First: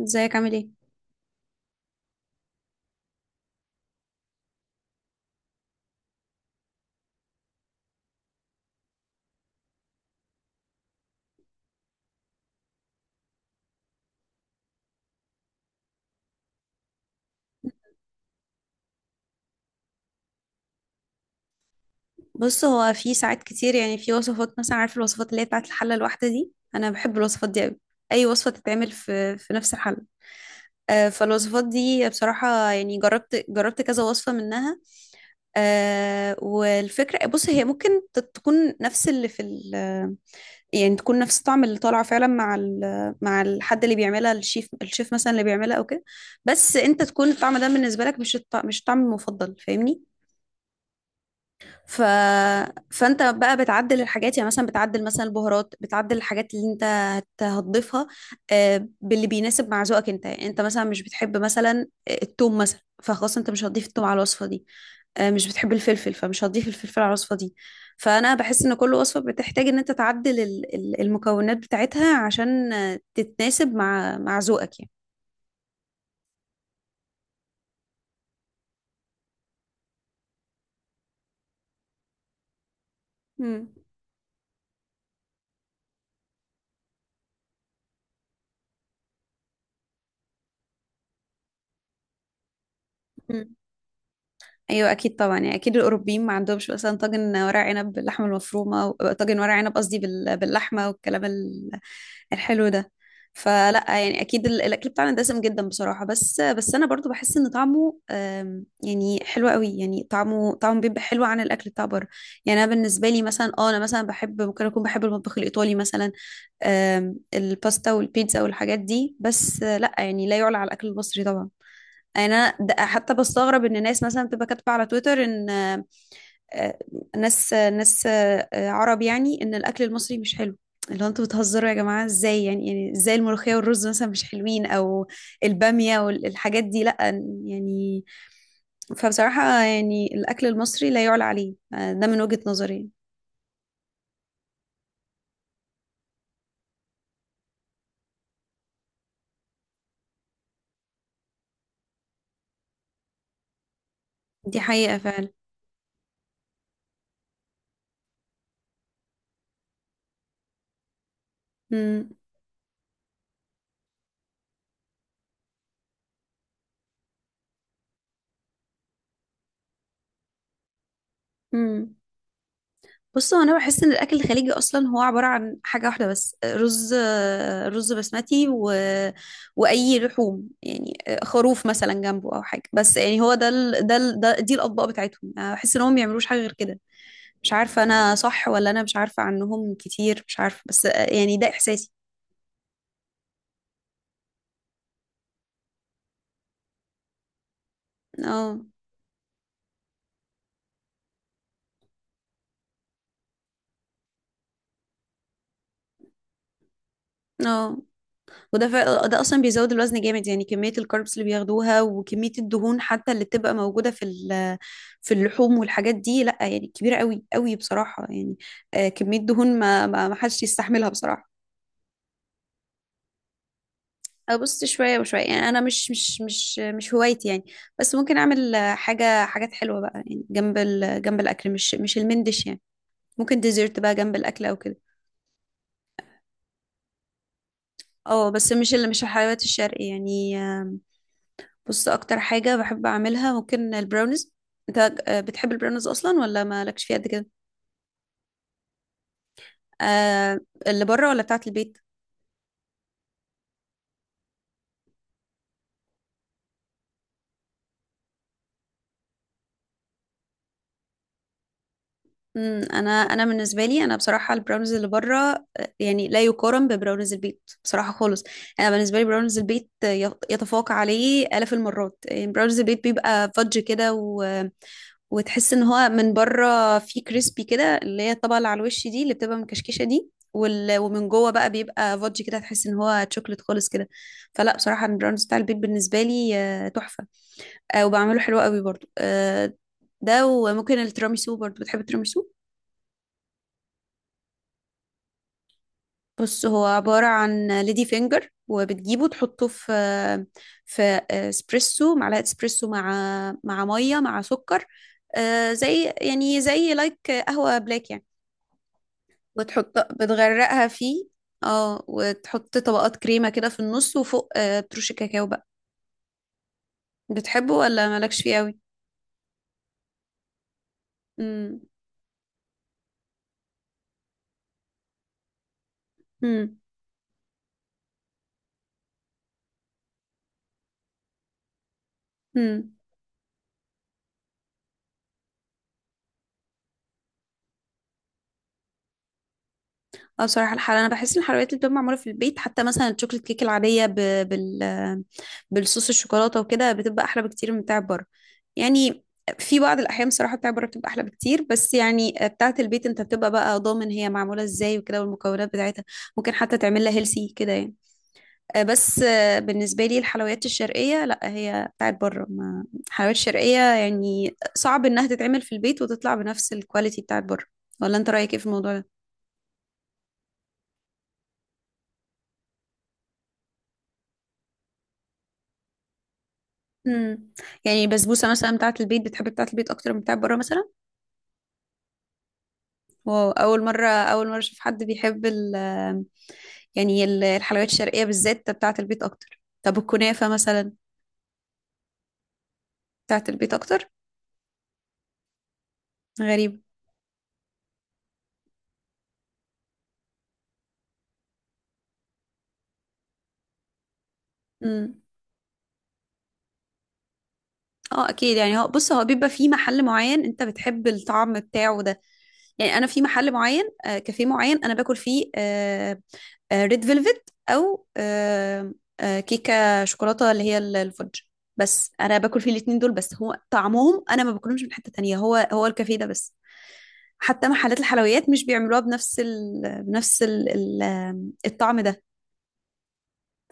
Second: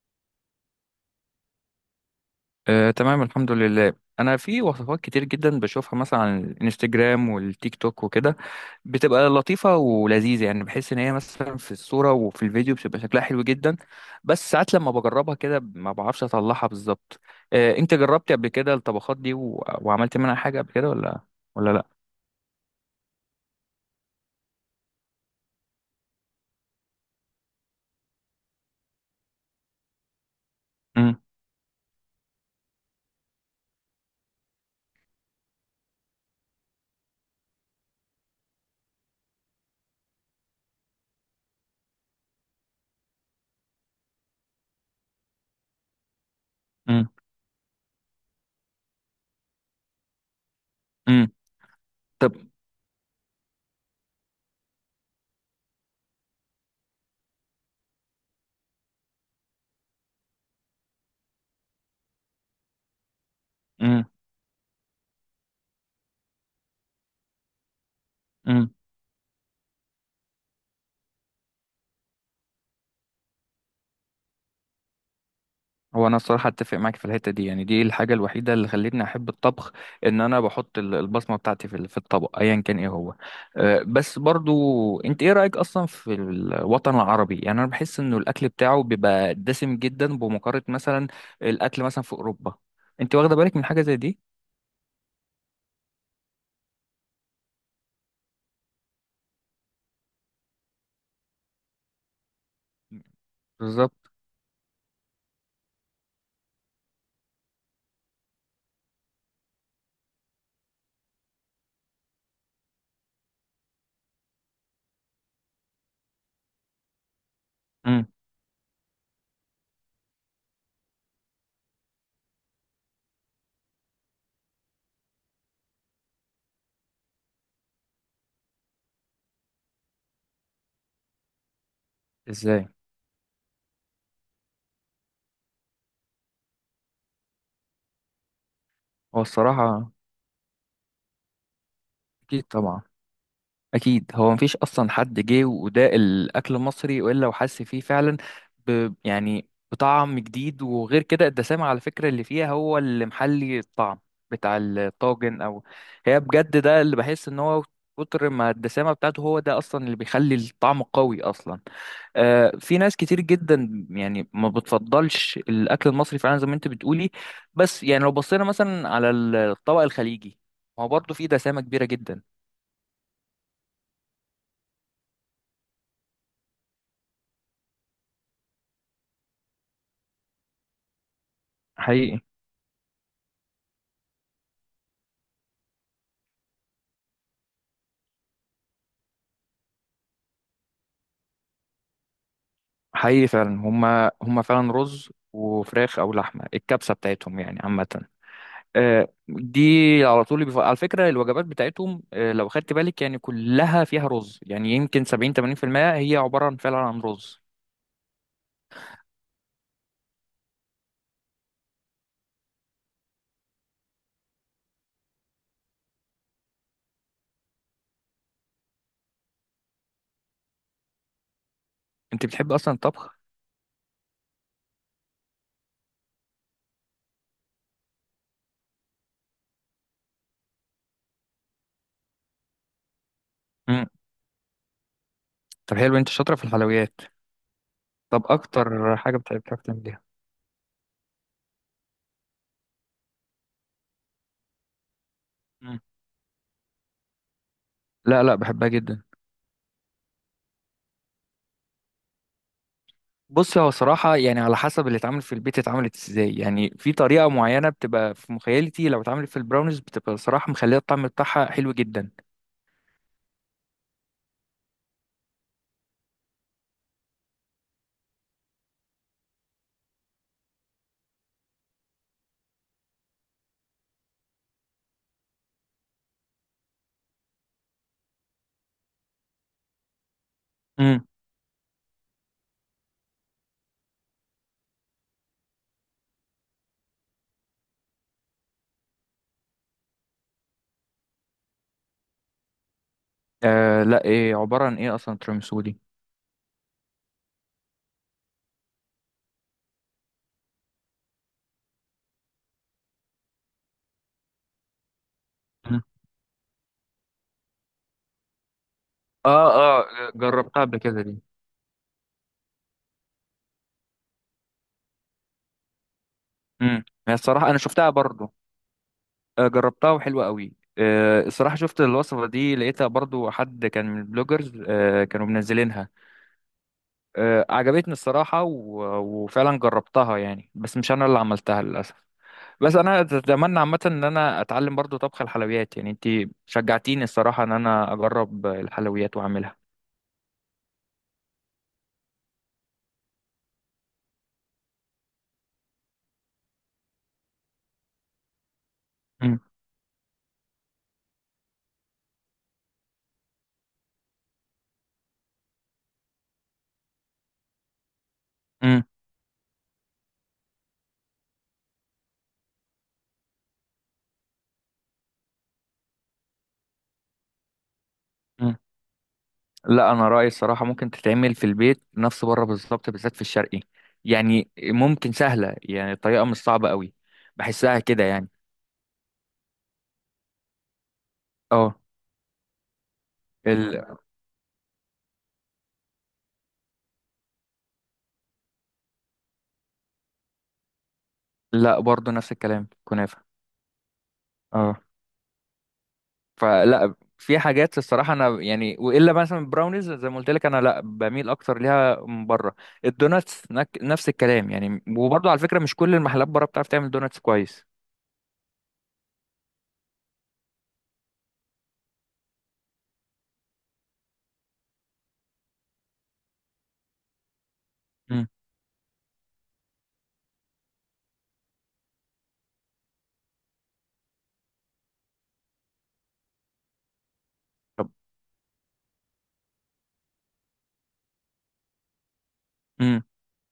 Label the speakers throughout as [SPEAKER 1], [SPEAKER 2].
[SPEAKER 1] ازيك عامل ايه؟
[SPEAKER 2] آه، تمام الحمد لله. انا في وصفات كتير جدا بشوفها مثلا على الانستجرام والتيك توك وكده. بتبقى لطيفه ولذيذه، يعني بحس ان هي مثلا في الصوره وفي الفيديو بتبقى شكلها حلو جدا. بس ساعات لما بجربها كده ما بعرفش اطلعها بالظبط. آه، انت جربتي قبل كده الطبخات دي و... وعملت منها حاجه قبل كده ولا؟ ولا لا.
[SPEAKER 1] بص، هو في ساعات كتير في وصفات مثلا، عارف الوصفات اللي هي بتاعت الحله الواحده دي؟ انا بحب الوصفات دي قوي. اي وصفه تتعمل في نفس الحله. آه،
[SPEAKER 2] امم.
[SPEAKER 1] فالوصفات دي بصراحه جربت كذا وصفه منها. آه، والفكره، بص، هي ممكن تكون نفس اللي في ال... تكون نفس الطعم اللي طالع فعلا مع ال... مع الحد اللي بيعملها، الشيف مثلا اللي بيعملها او كده. بس انت
[SPEAKER 2] امم.
[SPEAKER 1] تكون الطعم ده بالنسبه لك مش مش الطعم المفضل، فاهمني؟
[SPEAKER 2] امم.
[SPEAKER 1] ف...
[SPEAKER 2] طب.
[SPEAKER 1] فانت بقى بتعدل الحاجات، يعني مثلا بتعدل مثلا البهارات، بتعدل الحاجات اللي انت هتضيفها، باللي بيناسب مع ذوقك انت. يعني انت مثلا مش بتحب مثلا التوم مثلا، فخلاص انت مش هتضيف التوم
[SPEAKER 2] امم.
[SPEAKER 1] على الوصفة دي. مش بتحب الفلفل، فمش هتضيف الفلفل على الوصفة دي. فانا بحس
[SPEAKER 2] امم.
[SPEAKER 1] ان كل وصفة بتحتاج ان انت تعدل المكونات بتاعتها عشان تتناسب مع ذوقك يعني.
[SPEAKER 2] هو انا الصراحه اتفق معاك في الحته دي، يعني دي الحاجه الوحيده اللي خلتني احب الطبخ، ان انا بحط البصمه بتاعتي في الطبق ايا كان ايه هو. بس برضو، انت ايه رايك اصلا في الوطن العربي؟ يعني انا بحس انه الاكل بتاعه بيبقى دسم جدا بمقارنه مثلا الاكل مثلا في اوروبا. انت واخده
[SPEAKER 1] مم.
[SPEAKER 2] بالك من حاجه زي دي؟
[SPEAKER 1] ايوه اكيد طبعا، يعني اكيد الاوروبيين ما عندهمش مثلا طاجن ورق عنب باللحمه المفرومه طاجن ورق عنب، قصدي باللحمه والكلام الحلو ده. فلا
[SPEAKER 2] بالظبط.
[SPEAKER 1] يعني اكيد الاكل بتاعنا دسم جدا بصراحه، بس انا برضو بحس ان طعمه يعني حلو قوي، يعني طعمه بيبقى حلو عن الاكل بتاع بره. يعني انا بالنسبه لي مثلا، اه انا مثلا بحب، ممكن اكون بحب المطبخ الايطالي مثلا. الباستا
[SPEAKER 2] امم.
[SPEAKER 1] والبيتزا والحاجات دي، بس لا يعني لا يعلى على الاكل المصري طبعا. انا حتى بستغرب ان ناس مثلا بتبقى كاتبه على تويتر ان آه، ناس ناس عرب، يعني ان الاكل المصري مش حلو. اللي هو انتوا بتهزروا يا جماعه؟ ازاي يعني؟
[SPEAKER 2] ازاي.
[SPEAKER 1] يعني ازاي الملوخيه والرز مثلا مش حلوين؟ او الباميه والحاجات دي؟ لا يعني.
[SPEAKER 2] هو
[SPEAKER 1] فبصراحه
[SPEAKER 2] الصراحه
[SPEAKER 1] يعني الاكل المصري لا يعلى عليه، آه، ده من وجهه
[SPEAKER 2] اكيد طبعا،
[SPEAKER 1] نظري.
[SPEAKER 2] اكيد هو مفيش اصلا حد جه وده الاكل المصري والا وحس فيه فعلا يعني بطعم جديد. وغير كده الدسامه على فكره اللي فيها هو اللي محلي الطعم بتاع
[SPEAKER 1] دي حقيقه فعلا.
[SPEAKER 2] الطاجن او. هي بجد ده اللي بحس ان هو كتر ما الدسامه بتاعته هو ده اصلا اللي بيخلي الطعم قوي اصلا. آه، في ناس كتير جدا يعني ما بتفضلش الاكل المصري فعلا زي ما انت بتقولي. بس يعني لو بصينا مثلا على الطبق الخليجي، هو برضه فيه دسامه كبيره
[SPEAKER 1] امم.
[SPEAKER 2] جدا.
[SPEAKER 1] بص، هو انا بحس ان الاكل الخليجي اصلا هو عباره عن حاجه واحده بس، رز. رز بسمتي واي لحوم يعني، خروف مثلا
[SPEAKER 2] حقيقي.
[SPEAKER 1] جنبه او حاجه، بس يعني هو ده دي الاطباق بتاعتهم. أنا بحس ان هم ما بيعملوش حاجه غير كده. مش عارفه انا صح؟ ولا انا مش عارفه عنهم كتير، مش عارفه، بس يعني ده احساسي.
[SPEAKER 2] حقيقي فعلا، هما هما فعلا رز وفراخ او لحمه الكبسه بتاعتهم يعني عامه.
[SPEAKER 1] اه.
[SPEAKER 2] آه، دي على طول على فكره الوجبات بتاعتهم، آه، لو خدت بالك، يعني كلها فيها رز، يعني يمكن 70 80% هي عباره عن فعلا عن رز.
[SPEAKER 1] اه، وده ده اصلا بيزود الوزن جامد، يعني كميه الكاربس اللي بياخدوها وكميه الدهون حتى اللي بتبقى موجوده في اللحوم والحاجات دي، لا يعني كبيره قوي قوي بصراحه يعني. آه، كميه دهون ما ما ما حدش يستحملها بصراحه.
[SPEAKER 2] انت بتحب اصلا الطبخ؟
[SPEAKER 1] ابص، شويه وشويه يعني، انا مش هوايتي يعني. بس ممكن اعمل، حاجه، حاجات حلوه بقى يعني جنب الاكل، مش مش المندش يعني. ممكن ديزرت
[SPEAKER 2] امم.
[SPEAKER 1] بقى جنب الاكل او كده.
[SPEAKER 2] طب حلو، انت شاطره في الحلويات. طب
[SPEAKER 1] اه، بس مش اللي،
[SPEAKER 2] اكتر
[SPEAKER 1] مش
[SPEAKER 2] حاجه بتحب
[SPEAKER 1] الحلويات
[SPEAKER 2] بتعرف
[SPEAKER 1] الشرقي
[SPEAKER 2] تعمليها؟
[SPEAKER 1] يعني. بص، اكتر حاجة بحب اعملها ممكن البراونيز. انت بتحب
[SPEAKER 2] مم.
[SPEAKER 1] البراونيز اصلا ولا مالكش فيها قد كده؟
[SPEAKER 2] لا لا، بحبها جدا.
[SPEAKER 1] آه. اللي بره ولا بتاعت البيت؟
[SPEAKER 2] بص هو صراحة يعني على حسب اللي اتعمل في البيت اتعملت ازاي، يعني في طريقة معينة بتبقى في مخيلتي لو اتعملت في البراونيز بتبقى صراحة مخلية الطعم بتاعها حلو جدا.
[SPEAKER 1] امم، انا بالنسبه لي، انا بصراحه البراونيز اللي بره، يعني لا يقارن ببراونيز البيت بصراحه خالص. انا بالنسبه لي براونيز البيت، يتفوق عليه آلاف المرات. يعني براونيز البيت بيبقى فudge كده، وتحس ان هو من بره فيه كريسبي كده، اللي هي الطبقه اللي على الوش دي اللي بتبقى مكشكشه دي،
[SPEAKER 2] امم.
[SPEAKER 1] ومن جوه بقى بيبقى فودجي كده، تحس ان هو تشوكلت خالص كده. فلا بصراحه البراونيز بتاع البيت بالنسبه لي، تحفه. وبعمله حلو قوي برضو. ده، وممكن التيراميسو برضو. بتحب التيراميسو؟
[SPEAKER 2] آه لا، ايه عبارة عن ايه اصلا تيراميسو دي؟
[SPEAKER 1] بص، هو عبارة عن ليدي فينجر، وبتجيبه تحطه في في اسبريسو، معلقة اسبريسو مع مية مع سكر.
[SPEAKER 2] امم.
[SPEAKER 1] زي يعني زي لايك قهوة بلاك يعني.
[SPEAKER 2] اه.
[SPEAKER 1] وتحط،
[SPEAKER 2] اه جربتها
[SPEAKER 1] بتغرقها
[SPEAKER 2] قبل كده
[SPEAKER 1] فيه.
[SPEAKER 2] دي.
[SPEAKER 1] اه، وتحط طبقات كريمة كده في النص وفوق، ترش كاكاو بقى.
[SPEAKER 2] امم. هي الصراحة
[SPEAKER 1] بتحبه
[SPEAKER 2] انا
[SPEAKER 1] ولا
[SPEAKER 2] شفتها
[SPEAKER 1] مالكش
[SPEAKER 2] برضو.
[SPEAKER 1] فيه قوي؟
[SPEAKER 2] آه جربتها وحلوة قوي. الصراحة
[SPEAKER 1] امم.
[SPEAKER 2] شفت الوصفة دي لقيتها برضو حد كان من البلوجرز آه كانوا منزلينها.
[SPEAKER 1] امم.
[SPEAKER 2] آه عجبتني الصراحة، و... وفعلا جربتها يعني بس مش انا اللي عملتها للأسف.
[SPEAKER 1] امم.
[SPEAKER 2] بس انا اتمنى عامه ان انا اتعلم برضو طبخ الحلويات. يعني انت شجعتيني الصراحه ان انا اجرب الحلويات واعملها.
[SPEAKER 1] اه، بصراحة الحلويات انا بحس ان الحلويات اللي بتبقى معمولة في البيت، حتى مثلا الشوكليت كيك العادية، ب... بال بالصوص الشوكولاتة وكده، بتبقى احلى بكتير من بتاع بره يعني.
[SPEAKER 2] مم.
[SPEAKER 1] في بعض الاحيان بصراحة بتاع بره بتبقى احلى بكتير، بس يعني بتاعة البيت، انت بتبقى بقى ضامن هي معمولة ازاي وكده، والمكونات بتاعتها، ممكن حتى تعمل لها هيلسي كده يعني. آه،
[SPEAKER 2] مم.
[SPEAKER 1] بس آه، بالنسبة لي الحلويات الشرقية، لا، هي بتاعت بره، ما الحلويات الشرقية يعني صعب انها تتعمل في البيت وتطلع بنفس الكواليتي بتاعت بره. ولا انت رأيك ايه في
[SPEAKER 2] مم.
[SPEAKER 1] الموضوع ده؟
[SPEAKER 2] لا انا رايي الصراحه ممكن تتعمل في البيت نفس بره بالظبط، بالذات في الشرقي. يعني ممكن سهله، يعني الطريقه مش صعبه قوي.
[SPEAKER 1] امم.
[SPEAKER 2] بحسها
[SPEAKER 1] يعني
[SPEAKER 2] كده يعني.
[SPEAKER 1] البسبوسة مثلا بتاعت البيت، بتحب بتاعت البيت اكتر من بتاعت بره مثلا؟
[SPEAKER 2] اه.
[SPEAKER 1] واو،
[SPEAKER 2] ال...
[SPEAKER 1] اول مرة اشوف حد بيحب ال... يعني الحلويات الشرقية بالذات بتاعت البيت اكتر. طب الكنافة مثلا؟
[SPEAKER 2] لا برضو نفس الكلام، كنافه.
[SPEAKER 1] بتاعت البيت اكتر؟
[SPEAKER 2] اه.
[SPEAKER 1] غريب.
[SPEAKER 2] فلا في حاجات الصراحه انا يعني، والا مثلا البراونيز زي ما قلت لك انا لا بميل اكتر ليها من بره. الدوناتس نفس الكلام يعني.
[SPEAKER 1] امم.
[SPEAKER 2] وبرضه على فكره مش كل المحلات بره بتعرف تعمل دوناتس كويس.
[SPEAKER 1] اه اكيد يعني، هو بص، هو بيبقى في محل معين انت بتحب الطعم بتاعه ده يعني. انا في محل معين، كافيه معين انا باكل فيه ريد فيلفت او
[SPEAKER 2] مم.
[SPEAKER 1] كيكه شوكولاته اللي هي الفudge، بس انا باكل فيه الاتنين دول بس. هو طعمهم انا ما باكلهمش من حته تانية، هو الكافيه ده بس. حتى محلات
[SPEAKER 2] طب.
[SPEAKER 1] الحلويات مش بيعملوها الطعم ده.
[SPEAKER 2] مم.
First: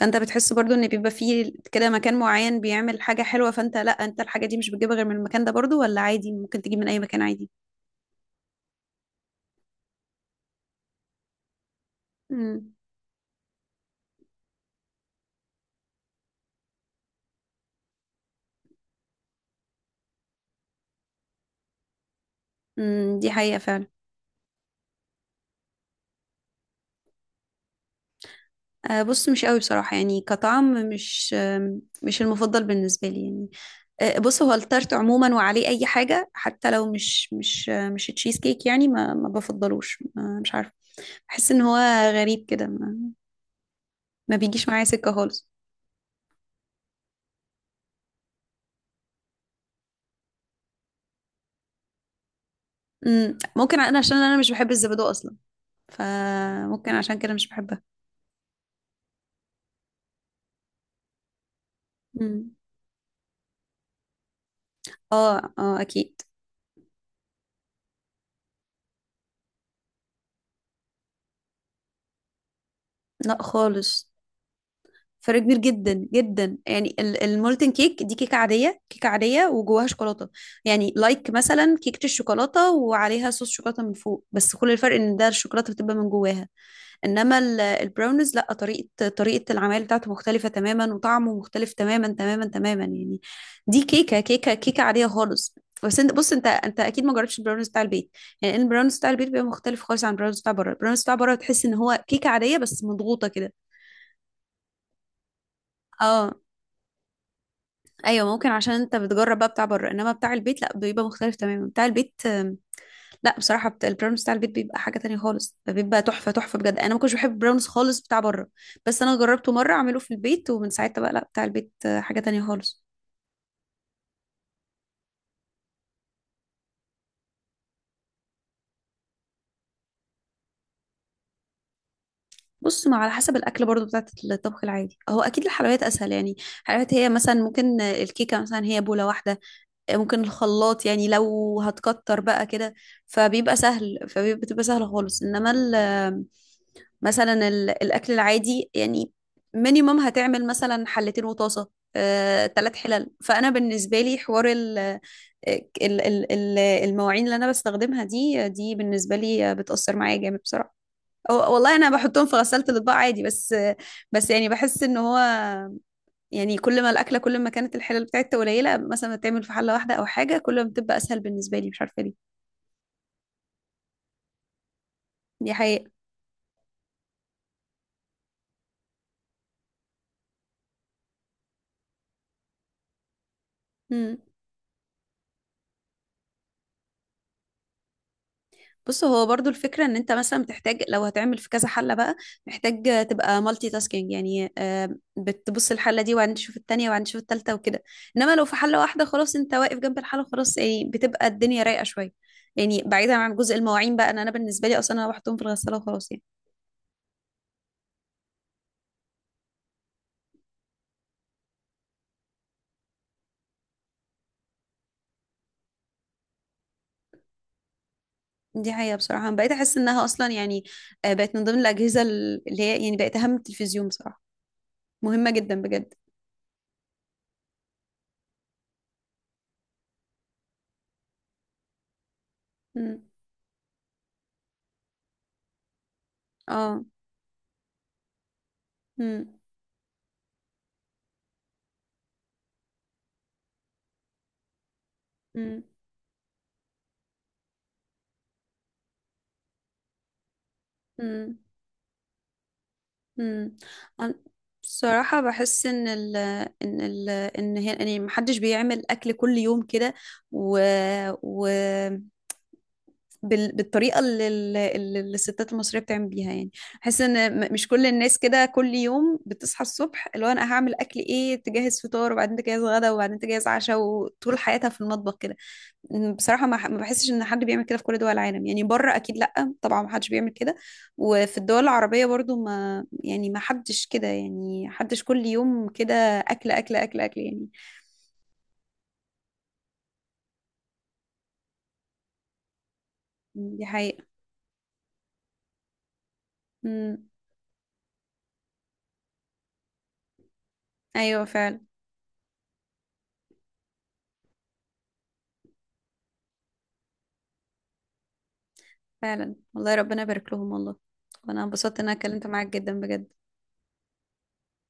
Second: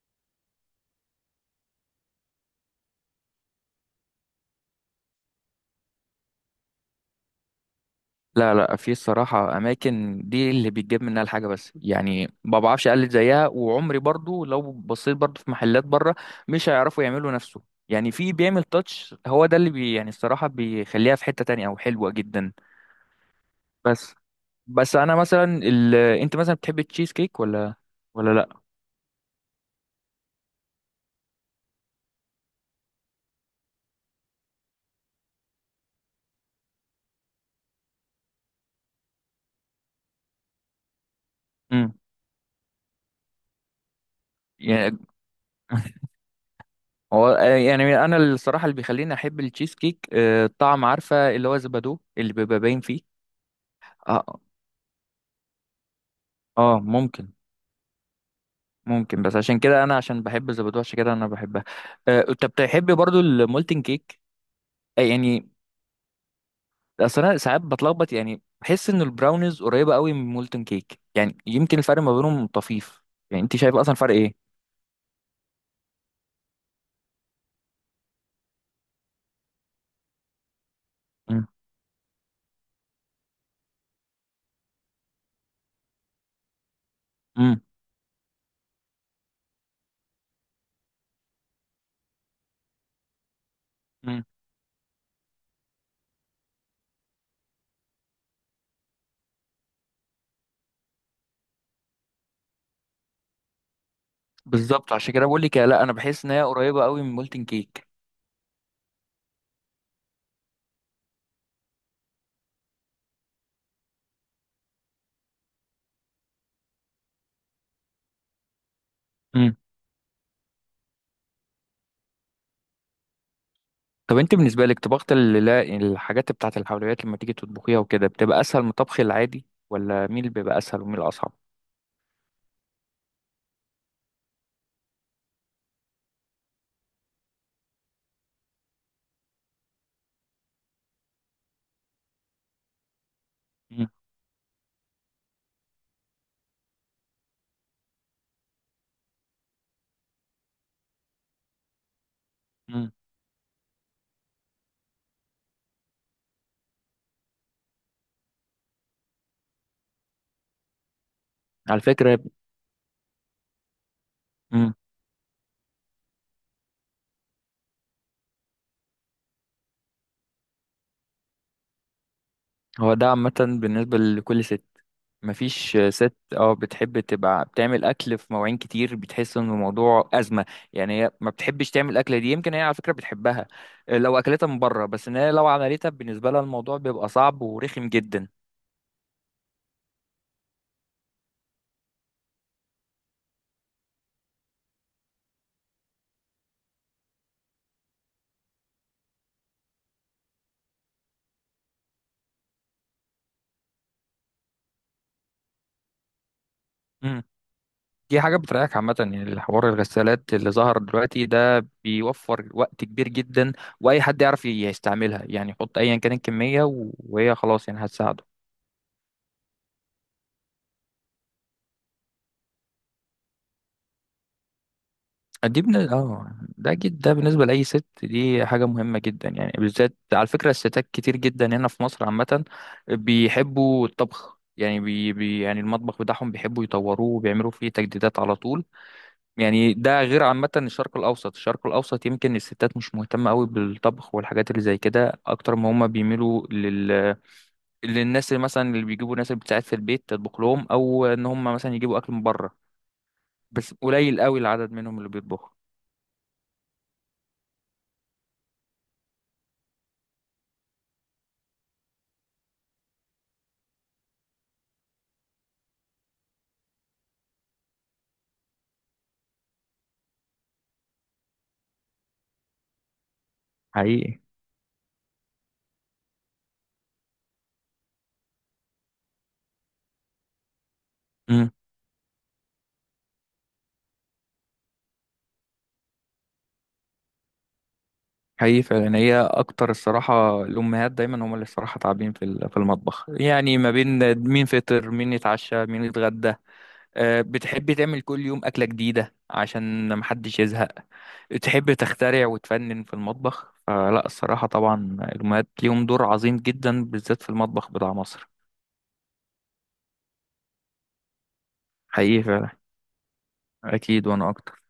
[SPEAKER 1] فانت بتحس برضو ان بيبقى فيه كده مكان معين بيعمل حاجة حلوة، فانت لا، انت الحاجة دي مش بتجيبها غير من المكان ده؟ برضو، ولا عادي ممكن تجيب من اي مكان عادي؟
[SPEAKER 2] لا لا، في الصراحه اماكن دي اللي بيتجاب منها الحاجه، بس يعني ما
[SPEAKER 1] امم.
[SPEAKER 2] بعرفش اقلد زيها، وعمري برضه لو بصيت برضه في محلات بره مش هيعرفوا يعملوا نفسه. يعني في بيعمل تاتش هو ده اللي يعني الصراحه بيخليها في حته تانية او حلوه جدا.
[SPEAKER 1] دي حقيقة فعلا.
[SPEAKER 2] بس بس انا مثلا انت مثلا بتحب التشيز كيك ولا ولا لا؟
[SPEAKER 1] آه، بص، مش قوي بصراحة يعني، كطعم مش، مش المفضل بالنسبة لي يعني. آه، بص، هو التارت عموما وعليه أي حاجة، حتى لو مش تشيز كيك يعني، ما ما بفضلوش، ما مش عارفة. بحس إن هو
[SPEAKER 2] امم.
[SPEAKER 1] غريب كده، ما بيجيش معايا
[SPEAKER 2] يعني
[SPEAKER 1] سكة خالص.
[SPEAKER 2] هو يعني انا الصراحه اللي بيخليني احب التشيز كيك آه، الطعم عارفه اللي هو زبادو اللي بيبقى باين فيه.
[SPEAKER 1] مم، ممكن أنا عشان أنا
[SPEAKER 2] اه.
[SPEAKER 1] مش بحب الزبادو أصلا،
[SPEAKER 2] اه
[SPEAKER 1] فممكن عشان
[SPEAKER 2] ممكن.
[SPEAKER 1] كده مش بحبها.
[SPEAKER 2] ممكن بس عشان كده انا، عشان بحب الزبادو عشان كده انا بحبها. آه، انت
[SPEAKER 1] مم.
[SPEAKER 2] بتحب برضو المولتن كيك؟ يعني
[SPEAKER 1] اه، أكيد.
[SPEAKER 2] اصل انا ساعات بتلخبط، يعني بحس ان البراونيز قريبه قوي من المولتن كيك، يعني يمكن الفرق ما بينهم طفيف.
[SPEAKER 1] لا
[SPEAKER 2] يعني انت شايف اصلا
[SPEAKER 1] خالص،
[SPEAKER 2] فرق ايه؟
[SPEAKER 1] فرق كبير جدا جدا. يعني المولتن كيك دي كيكة عادية، وجواها شوكولاتة. يعني لايك مثلا كيكة الشوكولاتة وعليها صوص شوكولاتة من فوق، بس كل الفرق ان ده الشوكولاتة بتبقى من جواها. انما
[SPEAKER 2] امم.
[SPEAKER 1] البراونيز لا، طريقة العمل بتاعته مختلفة تماما، وطعمه مختلف تماما يعني. دي كيكة عادية خالص. بس انت، بص، انت انت اكيد ما جربتش البراونيز بتاع البيت. يعني البراونيز بتاع البيت بيبقى مختلف خالص عن البراونيز بتاع بره. البراونيز بتاع بره تحس ان هو كيكة عادية بس مضغوطة كده.
[SPEAKER 2] بالظبط، عشان كده بقول لك لا انا بحس ان
[SPEAKER 1] اه.
[SPEAKER 2] هي قريبه قوي من مولتن كيك.
[SPEAKER 1] ايوه، ممكن عشان انت بتجرب بقى بتاع بره، انما بتاع البيت لا، بيبقى مختلف تماما. بتاع البيت، لا بصراحه بتاع البراونس بتاع البيت بيبقى حاجه تانية خالص، بيبقى تحفه بجد. انا ما كنتش بحب البراونس خالص بتاع بره، بس انا جربته
[SPEAKER 2] امم.
[SPEAKER 1] مره اعمله في البيت، ومن ساعتها بقى لا، بتاع البيت حاجه تانية خالص.
[SPEAKER 2] طب انت بالنسبه لك طبخت ال- لا، الحاجات بتاعه الحلويات لما تيجي تطبخيها وكده بتبقى اسهل من الطبخ العادي، ولا مين اللي بيبقى اسهل ومين الاصعب؟
[SPEAKER 1] بص، ما على حسب الاكل برضو بتاعت الطبخ العادي، هو اكيد الحلويات اسهل يعني. الحلويات هي مثلا ممكن، الكيكه مثلا هي بوله واحده، ممكن الخلاط يعني لو هتكتر بقى كده، فبيبقى
[SPEAKER 2] امم.
[SPEAKER 1] سهل، فبتبقى سهله خالص. انما ال... مثلا الاكل العادي يعني، مينيمم هتعمل مثلا حلتين وطاسه، تلات
[SPEAKER 2] امم.
[SPEAKER 1] حلل. فانا بالنسبه لي حوار ال... ال- المواعين اللي انا بستخدمها دي، بالنسبه لي بتاثر معايا جامد بصراحه. والله
[SPEAKER 2] على
[SPEAKER 1] انا
[SPEAKER 2] فكره.
[SPEAKER 1] بحطهم في غساله الاطباق عادي، بس
[SPEAKER 2] امم.
[SPEAKER 1] بحس ان هو، يعني كل ما الاكله، كل ما كانت الحلل بتاعتها قليله، مثلا بتعمل في حله واحده او حاجه، كل ما بتبقى اسهل بالنسبه لي، مش عارفه ليه.
[SPEAKER 2] هو ده عامه بالنسبه لكل ست.
[SPEAKER 1] دي
[SPEAKER 2] مفيش
[SPEAKER 1] حقيقه.
[SPEAKER 2] ست اه بتحب تبقى بتعمل اكل في مواعين كتير، بتحس ان الموضوع ازمه. يعني هي ما بتحبش تعمل اكله دي، يمكن هي على فكره بتحبها لو اكلتها من بره، بس ان هي لو عملتها بالنسبه لها الموضوع بيبقى صعب ورخم جدا.
[SPEAKER 1] بص، هو برضو الفكرة ان انت مثلا بتحتاج، لو هتعمل في كذا حلة بقى، محتاج تبقى مالتي تاسكينج يعني. بتبص الحلة دي، وبعدين تشوف التانية، وبعدين تشوف التالتة وكده. انما لو في حلة واحدة خلاص، انت واقف جنب الحلة خلاص، يعني بتبقى الدنيا رايقة شوية. يعني بعيدا عن جزء المواعين بقى، انا بالنسبة لي اصلا انا بحطهم في الغسالة وخلاص يعني.
[SPEAKER 2] دي حاجة بتريحك عامة. يعني الحوار الغسالات اللي ظهر دلوقتي ده بيوفر وقت كبير جدا. وأي حد يعرف يستعملها، يعني يحط أيا كان الكمية وهي خلاص يعني هتساعده.
[SPEAKER 1] دي حقيقة بصراحة، أنا بقيت احس انها اصلا يعني، بقت من ضمن الأجهزة اللي هي يعني بقت اهم من التلفزيون بصراحة، مهمة جدا
[SPEAKER 2] دي بن...
[SPEAKER 1] بجد.
[SPEAKER 2] اه ده جد، ده بالنسبة لأي ست دي حاجة مهمة جدا، يعني بالذات على فكرة الستات كتير جدا هنا في مصر عامة
[SPEAKER 1] مم.
[SPEAKER 2] بيحبوا الطبخ. يعني يعني المطبخ بتاعهم بيحبوا
[SPEAKER 1] اه.
[SPEAKER 2] يطوروه وبيعملوا فيه تجديدات على طول.
[SPEAKER 1] مم.
[SPEAKER 2] يعني ده غير عامة الشرق الأوسط، الشرق الأوسط يمكن الستات مش مهتمة قوي بالطبخ والحاجات اللي زي كده، أكتر
[SPEAKER 1] مم.
[SPEAKER 2] ما هما بيميلوا للناس اللي مثلا اللي بيجيبوا ناس اللي بتساعد في البيت تطبخ لهم، أو إن
[SPEAKER 1] مم.
[SPEAKER 2] هما مثلا يجيبوا أكل من بره.
[SPEAKER 1] امم.
[SPEAKER 2] بس
[SPEAKER 1] أنا
[SPEAKER 2] قليل قوي العدد منهم اللي
[SPEAKER 1] بصراحة
[SPEAKER 2] بيطبخوا.
[SPEAKER 1] بحس ان ال... ان هي يعني محدش بيعمل اكل كل يوم كده، و, و بالطريقة اللي الستات المصرية بتعمل بيها يعني. بحس ان مش كل الناس كده كل يوم بتصحى الصبح اللي هو انا هعمل اكل ايه، تجهز فطار، وبعدين تجهز غدا، وبعدين تجهز عشاء،
[SPEAKER 2] حقيقي.
[SPEAKER 1] وطول حياتها في المطبخ كده. بصراحة ما بحسش ان حد بيعمل كده في كل دول العالم يعني، بره اكيد لا طبعا، ما حدش بيعمل كده. وفي
[SPEAKER 2] امم.
[SPEAKER 1] الدول العربية برضو ما يعني، ما حدش كده يعني، حدش كل يوم كده، اكل يعني.
[SPEAKER 2] حقيقي فعلا، هي أكتر الصراحة الأمهات دايما هما اللي الصراحة تعبين في في المطبخ، يعني
[SPEAKER 1] دي
[SPEAKER 2] ما
[SPEAKER 1] حقيقة.
[SPEAKER 2] بين مين فطر، مين يتعشى، مين يتغدى.
[SPEAKER 1] امم.
[SPEAKER 2] آه، بتحبي تعمل كل يوم أكلة جديدة عشان محدش يزهق.
[SPEAKER 1] ايوه فعلا.
[SPEAKER 2] تحب تخترع وتفنن في المطبخ. فلا الصراحة طبعا الأمهات ليهم دور عظيم جدا بالذات في المطبخ بتاع مصر.
[SPEAKER 1] فعلا والله، ربنا يبارك لهم والله. وانا انبسطت ان انا
[SPEAKER 2] حقيقي
[SPEAKER 1] اتكلمت معاك
[SPEAKER 2] فعلا.
[SPEAKER 1] جدا بجد.
[SPEAKER 2] أكيد وأنا أكتر.